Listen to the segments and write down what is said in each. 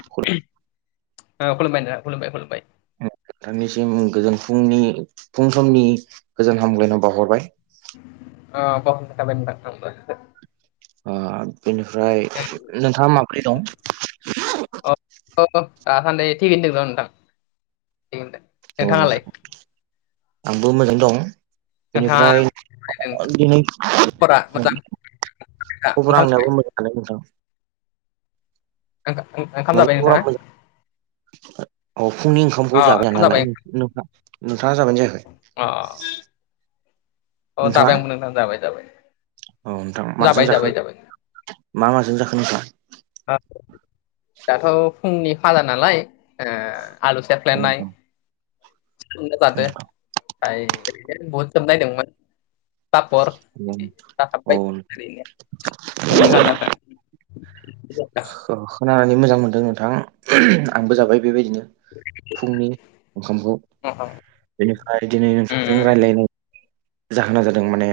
[unintelligible] ओ खुलुमबाय नोंथां खुलुमबाय खुलुमबाय नोंथांनिसिम गोजोन फुंनि फुं समनि गोजोन हामग्लायनाय बाउहरबाय ओ बाउहरनाय थाबाय नोंथां आंबो ओ बेनिफ्राय नोंथाङा माब्रै दं अ अ दाहानदै थिगैनो दों र' नोंथां थिगैनो दों औ नोंथां आंबो मोजाङै दं नोंथाङा बेनिफ्राय मारै दं खबरा मोजां [unintelligible] ओंखाम खबरा जाबाय आंनियाबो मोजां खालाय नोंथां ओं-ओं-ओंखाम आंनाबो जाबाय खबरा नोंथाङा मोजां औ फुंनि अ ओंखामखौ जाबाय ओंखाम नालाय नोंथा-नोंथाङा जाबायना जायाखै अ अ नोंथाङा जाबाय आंबो जाबाय जाबाय औ नोंथां माजों जाबाय जाबाय जाखो जाबाय मा माजों जाखो नोंथाङा? ओ दाथ' फुंनि फाला नालाय ओ आलु औ सेफ्ले नोंथां नाय। नो जादो बाय बुहुदखोनो नायदोमोन। तापर बिदि औ जाखाबबाय ओरैनो खनि खाजाखो खोनानानै मोजां मोनदों नोंथां उमह आंबो जाबाय बेबायदिनो फुंनि ओंखामखौ अ बेनिफ्राय दिनै उम नोंसोरजों रायलायनो जाहोना जादों माने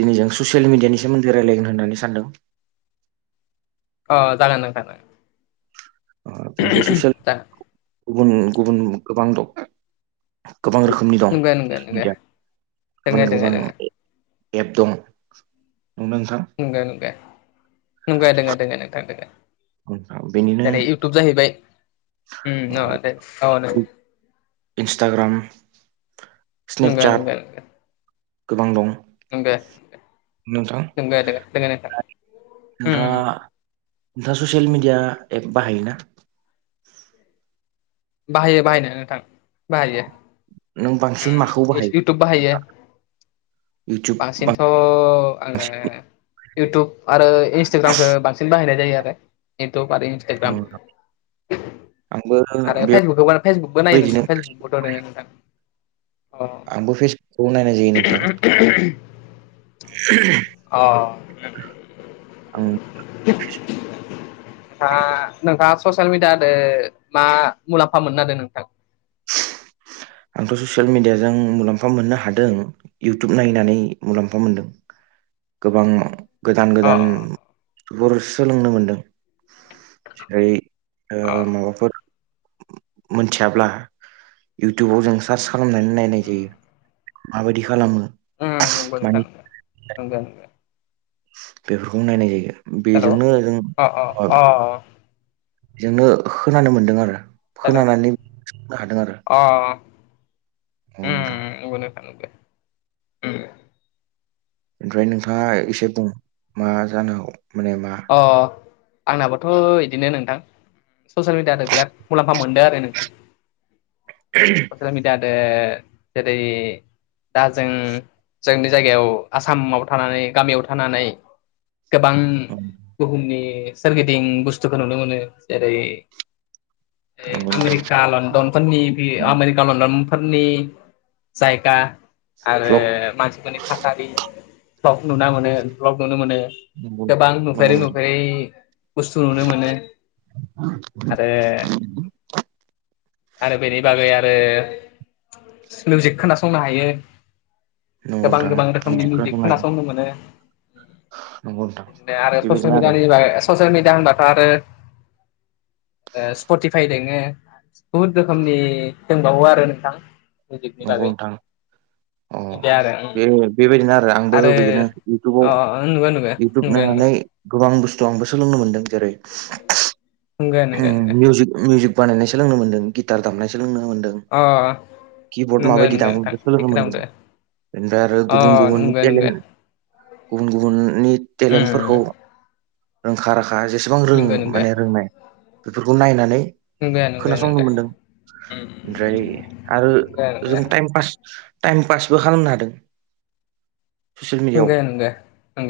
दिनै जों ससियेल मिडियानि सोमोन्दै रायलायगोन होननानै सानदों। ओ जागोन नोंथां। ओ बेनिफ्राय सुसेल दा गुबुन गुबुन गोबां दं। गोबां रोखोमनि दं नंगौ नंगौ नंगौ दिया दोङो गुबुन दोङो गोबां। दोङो एप दं नंगोना नोंथां। नुंगो नुंगो नुंगो दङो दोङ नोंथां दोङो उ आह बेनिनो दुब जाहैबाय उम अ दे अ दे इन्स्टाग्राम नुंगो नुंगो नुंगो गोबां दं। नुंगो नोंथां नुंगो दोङो दोङो नोंथां। उम नोंथाङा उम नोंथाङा ससियेल मिडिया एप बाहायोना? बाहायो बाहायनाया नोंथां बाहायो। नों बांसिन उम माखौ एस बाहायो इटुब बाहायो इउटुब बांसिन अ आङो इउटुब आरो इन्सटाग्रामखौ बांसिन बाहायनाय जायो आरो इउटुब आरो इन्स औ। आरो फेसबुकखौ ब फेसबुकबो नायो बेबायदिनो नोंथो फेसबुकखौथ' नोंथां। अ आंबो फेसबुक खौ नायनाय जायो नोंथाङा। [inaudible] अ। आं नों नोंथाङा ससियेल मिडियादो मा मुलाम्फा मोनदों हादों नोंथां? [inaudible] आंथ' ससियेल मिडियाजों मुलाम्फा मोननो हादों। इउटुब नायनानै मुलाम्फा मोनदों गोबां। गोदान अ गोदानफोर सोलोंनो मोनदों जेरै अ माबाफोर मोनथियाब्ला इउटुबाव जों सार्च खालामनानै नायनाय जायो माबायदि खालामो। उम नंगौ माने नोंथां नुंगो बेफोरखौ नायनाय जायो हेलौ बेजोंनो जों। अ अ अ बेजोंनो खोनानो मोनदों आरो हेलौ खोनानानै संनो हादों आरो। अ। अ दा। थांगो ओमफ्राय नोंथाङा एसे बुं मा जागौ माने मा अ आंनाबोथ' बिदिनो नोंथां। ससियेल मिडियाथ बिराद मुलाम्फा मोनदों आरो नोंथां। [inaudible] [unintelligible] जेरै- दा जों जोंनि जायगायाव आसामाव थानानै गामियाव थांनानै गोबां। बुहुमनि सोरगिदिं बुस्थुखौ नुनो मोनो जेरै ए नंगौ नोंथां आमेरिका लण्डनफोरनि आमेरिका लनडनफोरनि सायका आरो भ्लग मानफोरनि थासारि ब्लक नुना मोनो ब्लक नुनो मोनो नंगौ गोबां न नंगौ नुफेरै नोंथां नुफेरै बुस्थु नुनो मोनो आरो आरो बेनि बागै आरो स्लजेक खोनासंनो हायो। नंगौ गोबां नोंथां गोबां रोखोमनि मिउजिक खोनासंनो मोनो। नोंगौ नोंथां बिदिनो आरो ससियेल बेबायदिनो आरो मिडियानि ससियेल मिडिया होनबाथ' आरो स्पटिफाय दङ। बुहुद रोखोमनि दंबावो आरो नोंथां। मिउजिकनि नंगौ बागै। नोंथां अ बिदि आरो उम बे बेबायदिनो आरो आंबो बिदिनो अ इउटुबाव नंगौ नंगौ इउटुब नंगौ नायनानै। गोबां बुस्थु आंबो सोलोंनो मोनदों जेरै नंगौ नंगौ नंगौ मिउजिक मिउजिक बानायनाय सोलोंनो मोन्दों गिटार दामनाय सोलोंनो मोन्दों अ किबर्ड नंगौ माबायदि नंगौ दां नोंथां बेखौ थिग सोलोंनो खालामदो मोनदों। बेनिफ्राय आरो अ गुबुन गुबुन नंगौ नंगौ टेलन्ट गुबुन गुबुननि उम टेलेन्टफोरखौ। रोंखा राखा जेसेबां रोङो नंगौ नंगौ माने रोंनाय बेफोरखौ नायनानै नंगो नंगो खोनासंनो नंगो मोनदों ओमफ्राय आरो। नंगौ जों नंगौ टाइमपास टाइम पासबो खालामनो हादों। ससियेल मिडियाआव नंगो नंगो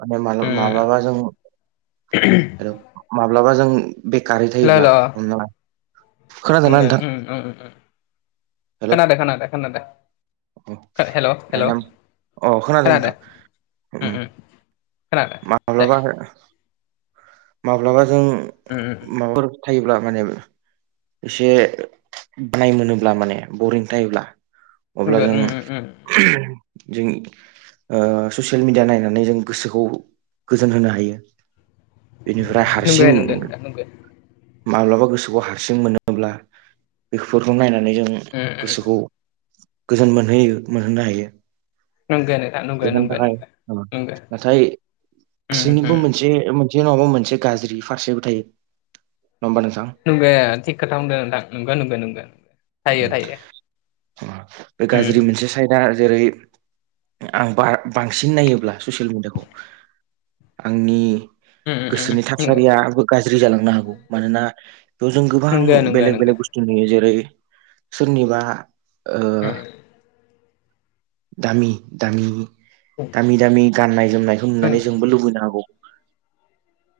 माने माब्लाबा जों, हेलौ माब्लाबा जों बेखारै थायोब्ला, हमना ला खोनादोंना नंगो नोंथां उम उम उम हेलौ खोनादो खोनादो खोनादो अ हेल' हेल' माने अ खोनादों खोनादो नोंथां उम उम खोनादो दे माब्लाबा माब्लाबा जों उम उम माबाफोर थायोब्ला माने एसे बानाय मोनोब्ला माने बरिं थायोब्ला अब्ला नंगौ जों उम उम [unintelligible] जों ओ ससियेल मिडिया नायनानै जों गोसोखौ गोजोन होनो हायो। बेनिफ्राय नंगौ हारसिं, नंगौ नोंथां नंगौ उम माब्लाबा गोसोखौ हारसिं मोनोब्ला बेफोरखौ नायनानै जों उम गोसोखौ गोजोन मोनहोयो मोनहोनो हायो नंगौ नोंथां नंगौ बेफोरनो नंगौ थाखाय, नंगौ नंगौ नाथाय उम गासोंनिबो उम मोनसे मोन जोंनावबो मोनसे गाज्रि फारसेबो थायो। नङा होमबा नोंथां! नोंगो थिग खोथा होनदों नोंथां। नंगौ नंगौ नंगौ थायो उम थायो। उम आमफ्राय दा जेरै आं बा बांसिन नायोब्ला ससियेल मिडियाखौ आंनि उम उम गोसोनि नंगौ थासारिया गाज्रि जालांनो हागौ। मानोना बेयाव जों गोबां नंगौ नंगौ बेलेक नंगौ बेलेग बुस्थु नुयो जेरै सोरनिबा ओ उम दामि दामि दामि दामि गाननाय जोमनायखौ उम नुनानै जोंबो लुबैनो हागौ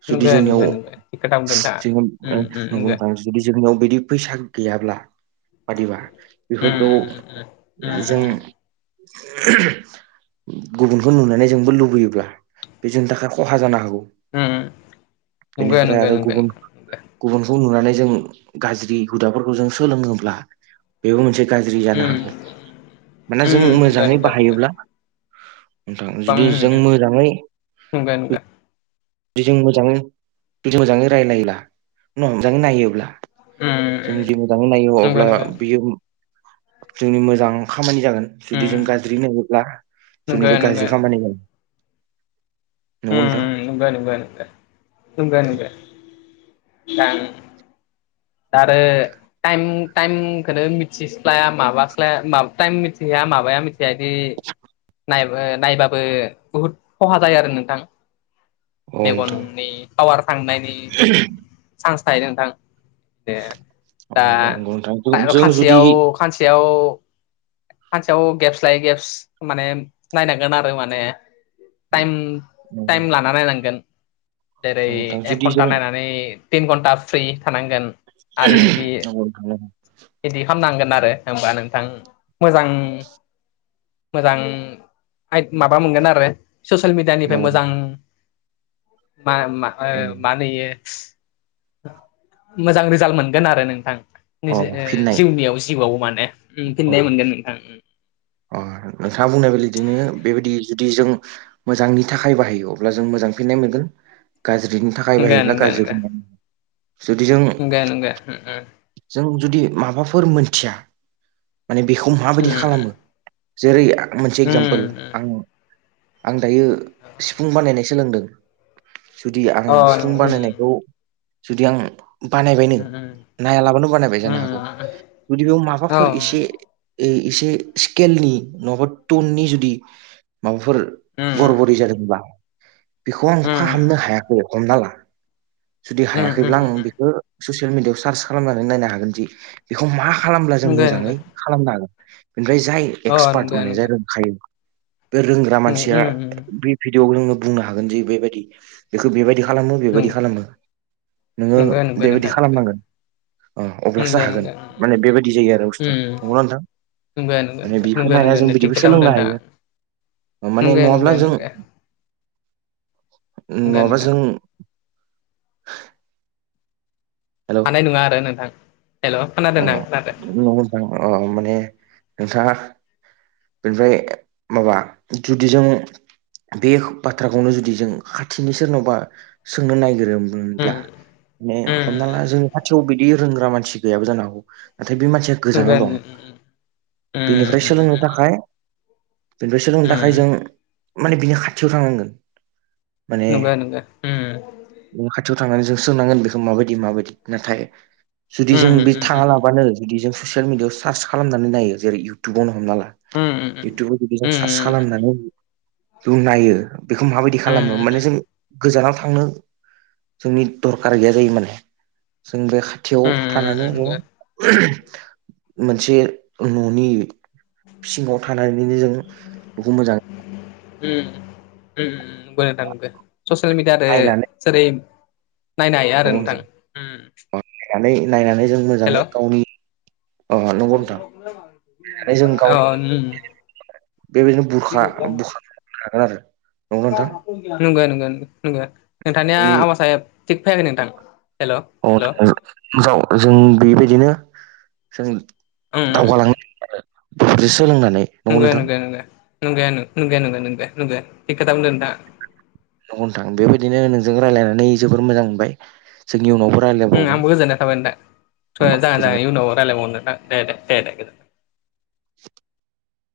जुदि नंगौ नंगौ जोंनियाव नंगौ थिग खोथा बुंदों [unintelligible] नोंथाङा जों उम उम नंगौ नोंथां जुदि जोंनियाव बिदि फैसा गैयाब्ला बादिबा उम बेफोरखौ उम उम जों [unintelligible] गुबुनखौ नुनानै जोंबो लुबैयोब्ला, बे जोंनि थाखाय खहा जानो हागौ नंगौ बेनिफ्राय नंगौ आरो नंगौ नोंथां गुबुन नंगौ गुबुनखौ नुनानै जों गाज्रि हुदाफोरखौ जों सोलोंनोब्ला बेबो मोनसे गाज्रि जानो उम हागौ। मानोना जों उम नंगौ मोजाङै नंगौ बाहायोब्ला नोंथां बां जुदि जों मोजाङै नंगो नंगो बिदि मोजाङै बि मोजाङै रायजलायोब्ला न मोजाङै नायोब्ला जों जुदि उम मोजाङै नायो नंगौ अब्ला नंगौ बियो जोंनि मोजां खामानि जागोन जुदि जों उम गाज्रि नायोब्ला जोंनि नंगौ बे नंगौ गाज्रि खामानिखौ उम नंगो नंगो नंगो। नंगो नंगो। दान आरो टाइम टाइमखौनो मिथिस्लाया माबास्लाया माबा टाइम मिथिया माबाया मिथि बेबायदि नायबो-नायबाबो बुहुद खहा जायो आरो नों थां अ नोंथां मेगननि पावार थांनायनि चान्स थायो नोंथां दे अ दा नंगौ नोंथां जों जुदि खा-खानसेयाव खानसेयाव सानसेयाव गेप्स लायै गेब्स माने नायनांगोन आरो माने टाइम नंगौ टाइम लाना नायनांगोन जेरै नोंथां एक जुदि घन्टा जों नायनानै तिन घन्टा फ्रि थानांगोन। आरो इदि [unintelligible] इदि खालामनांगोन आरो होमबा नोंथां मोजां मोजां [unintelligible] माबा मोनगोन आरो ससियेल मिडियानिफ्राय नंगौ मोजां मा मा ओ नंगौ। मा होनो इयो? मोजां रिजाल्ट मोनगोन आरो नोंथां अ निजि ओ फिननाय जिउनियाव जिउआव माने ओम अ फिननाय मोनगोन नोंथां। अ नोंथाङा बुंनाय इदिनो बेबायदि जुदि जों मोजांनि थाखाय बाहायो अब्ला जों मोजां फिननाय मोनगोन। गाज्रिनि थाखाय नंगो बाहायोब्ला नंगो गाज्रि फिन्नाय जुदि जों जागोन दे ओं ओं। जों जुदि माबाफोर मोनथिया माने बेखौ माबायदि उम खालामो जेरै आं मोनसे एगजामपोल उम उम आं, आं दायो सिफुं बानायनाय सोलोंदों, जुदि आं उम अ नंगौ सिफुं उम बानायनायखौ जुदि आं बानायबायनो उम उम नायालाबानो बानायबाय जानो हागौ। उम जुदि बेयाव माबाफोर ए से औ ए-एसे स्केलनि नङाबा टननि जुदि माबाफोर गरबरि जादोंब्ला बेखौ आं उम फाहामनो उम हायाखै हमना ला, जुदि उम उम हायाखैब्ला आं उम बेखो ससियेल मिडियायाव सार्च खालामनानै नायनो हागोन दि, बेखौ मा खालामब्ला जों नंगौ नंगौ मोजाङै खालामनो हागोन। बेनिफ्राय जाय अ एक्सपार्ट नंगौ माने जाय नंगौ रोंखायो बे रोंग्रा उम मानसिया उम उम बे भिडिअ'आव जोङो बुंनो हागोनदि बेबायदि बेखौ बेबायदि खालामो नं बेबायदि खालामो, नोङो नंगौ नंगौ नोंथां बेबायदि खालामनांगोन। अ अब्लासो नंगौ हागोन नंगौ नंगौ माने बेबायदि जायो आरो बुस्थुया। उम नंगौना नोंथां? नंगौ नंगौ माने बिखौ नंगौ नायना नंगौ जों नंगौ थिग बिदिबो खोथा बुंदों सोलोंनो नोंथाङा हायो। माने नंगौ नङाब्ला नंगौ जों, नंगौ नंगौ नङाब्ला नंगौ जों हेलौ हानाय नङा आरो नोंथां हेल'। अ खोनादों ना खोनादों न [unintelligible] अ माने नोंथाङा बेनिफ्राय माबा जुदि जों बे बाथ्राखौनो जुदि जों खाथिनि सोरनावबा सोंनो नायगिरोमोनब्ला उम माने उम हमना ला जोंनि खाथियाव बिदि रोंग्रा मानसि गैयाबो जानो हागौ। नाथाय बे मानसिया गोजानाव नंगौ दं। उम बेनिफ्राय उम उम सोलोंनो थाखाय उम बिनिफ्राय सोलोंनो थाखाय जों माने बिनि खाथियाव थांनांगोन। माने नंगौ नंगौ उम बिनि खाथियाव थांनानै जों सोंनांगोन बेखौ माबायदि माबायदि। नाथाय जुदि जों उम बे उम थाङा लाबानो जुदि जों ससियेल मिडिआव सार्च खालामनानै नायो जेरै इउटुबावनो हमना ला। इउटुबाव जुदि जों उम सार्च उम खालामनानै जों नायो। बेखौ माबायदि खालामो? माने उम जों गोजानाव थांनो जोंनि दरखार गैया जायो माने। जों बे खाथियाव थानानै उम नंगौ [unintelligible] मोनसे न'नि सिङाव थानानैनो जों बेखौ मोजां उम उम [unintelligible] ससियेल मिडियादो जेरै नायनो हायो न आरो नोंथां उम नायनानै नायनानै उम जों हेल' मोजाङै गावनि अ नंगौ नोंथां माने जों अ गावनि उम बेबायदिनो बुरखा बुरखा लागोन आरो नंगौ नोंथां नंगौ नंगो नंगौ नोंथांनिया जोंनि आवाज थिग फैयाखै नोंथां हेल' आव हेल' [unintelligible] जों बेबायदिनो जों उम दावगाालाङो आरो बेफोरजों सोलोंनानै नंगौ नंगो नोंथां नंगो नंगो नंगौ नंगौ नंगौ नंगो नंगो थिग खोथा बुंदों नोंथाङा नंगौ नोंथां बेबायदिनो नोंजों रायजलायनानै जोबोर मोजां मोनबाय जोंनि उनाव रायलाय ओ आंबो गोजोननाय थाबाय गोजोननाय नोंथां [unintelligible] इयुनाव रायलायबावनो दे दे दे दे [inaudible]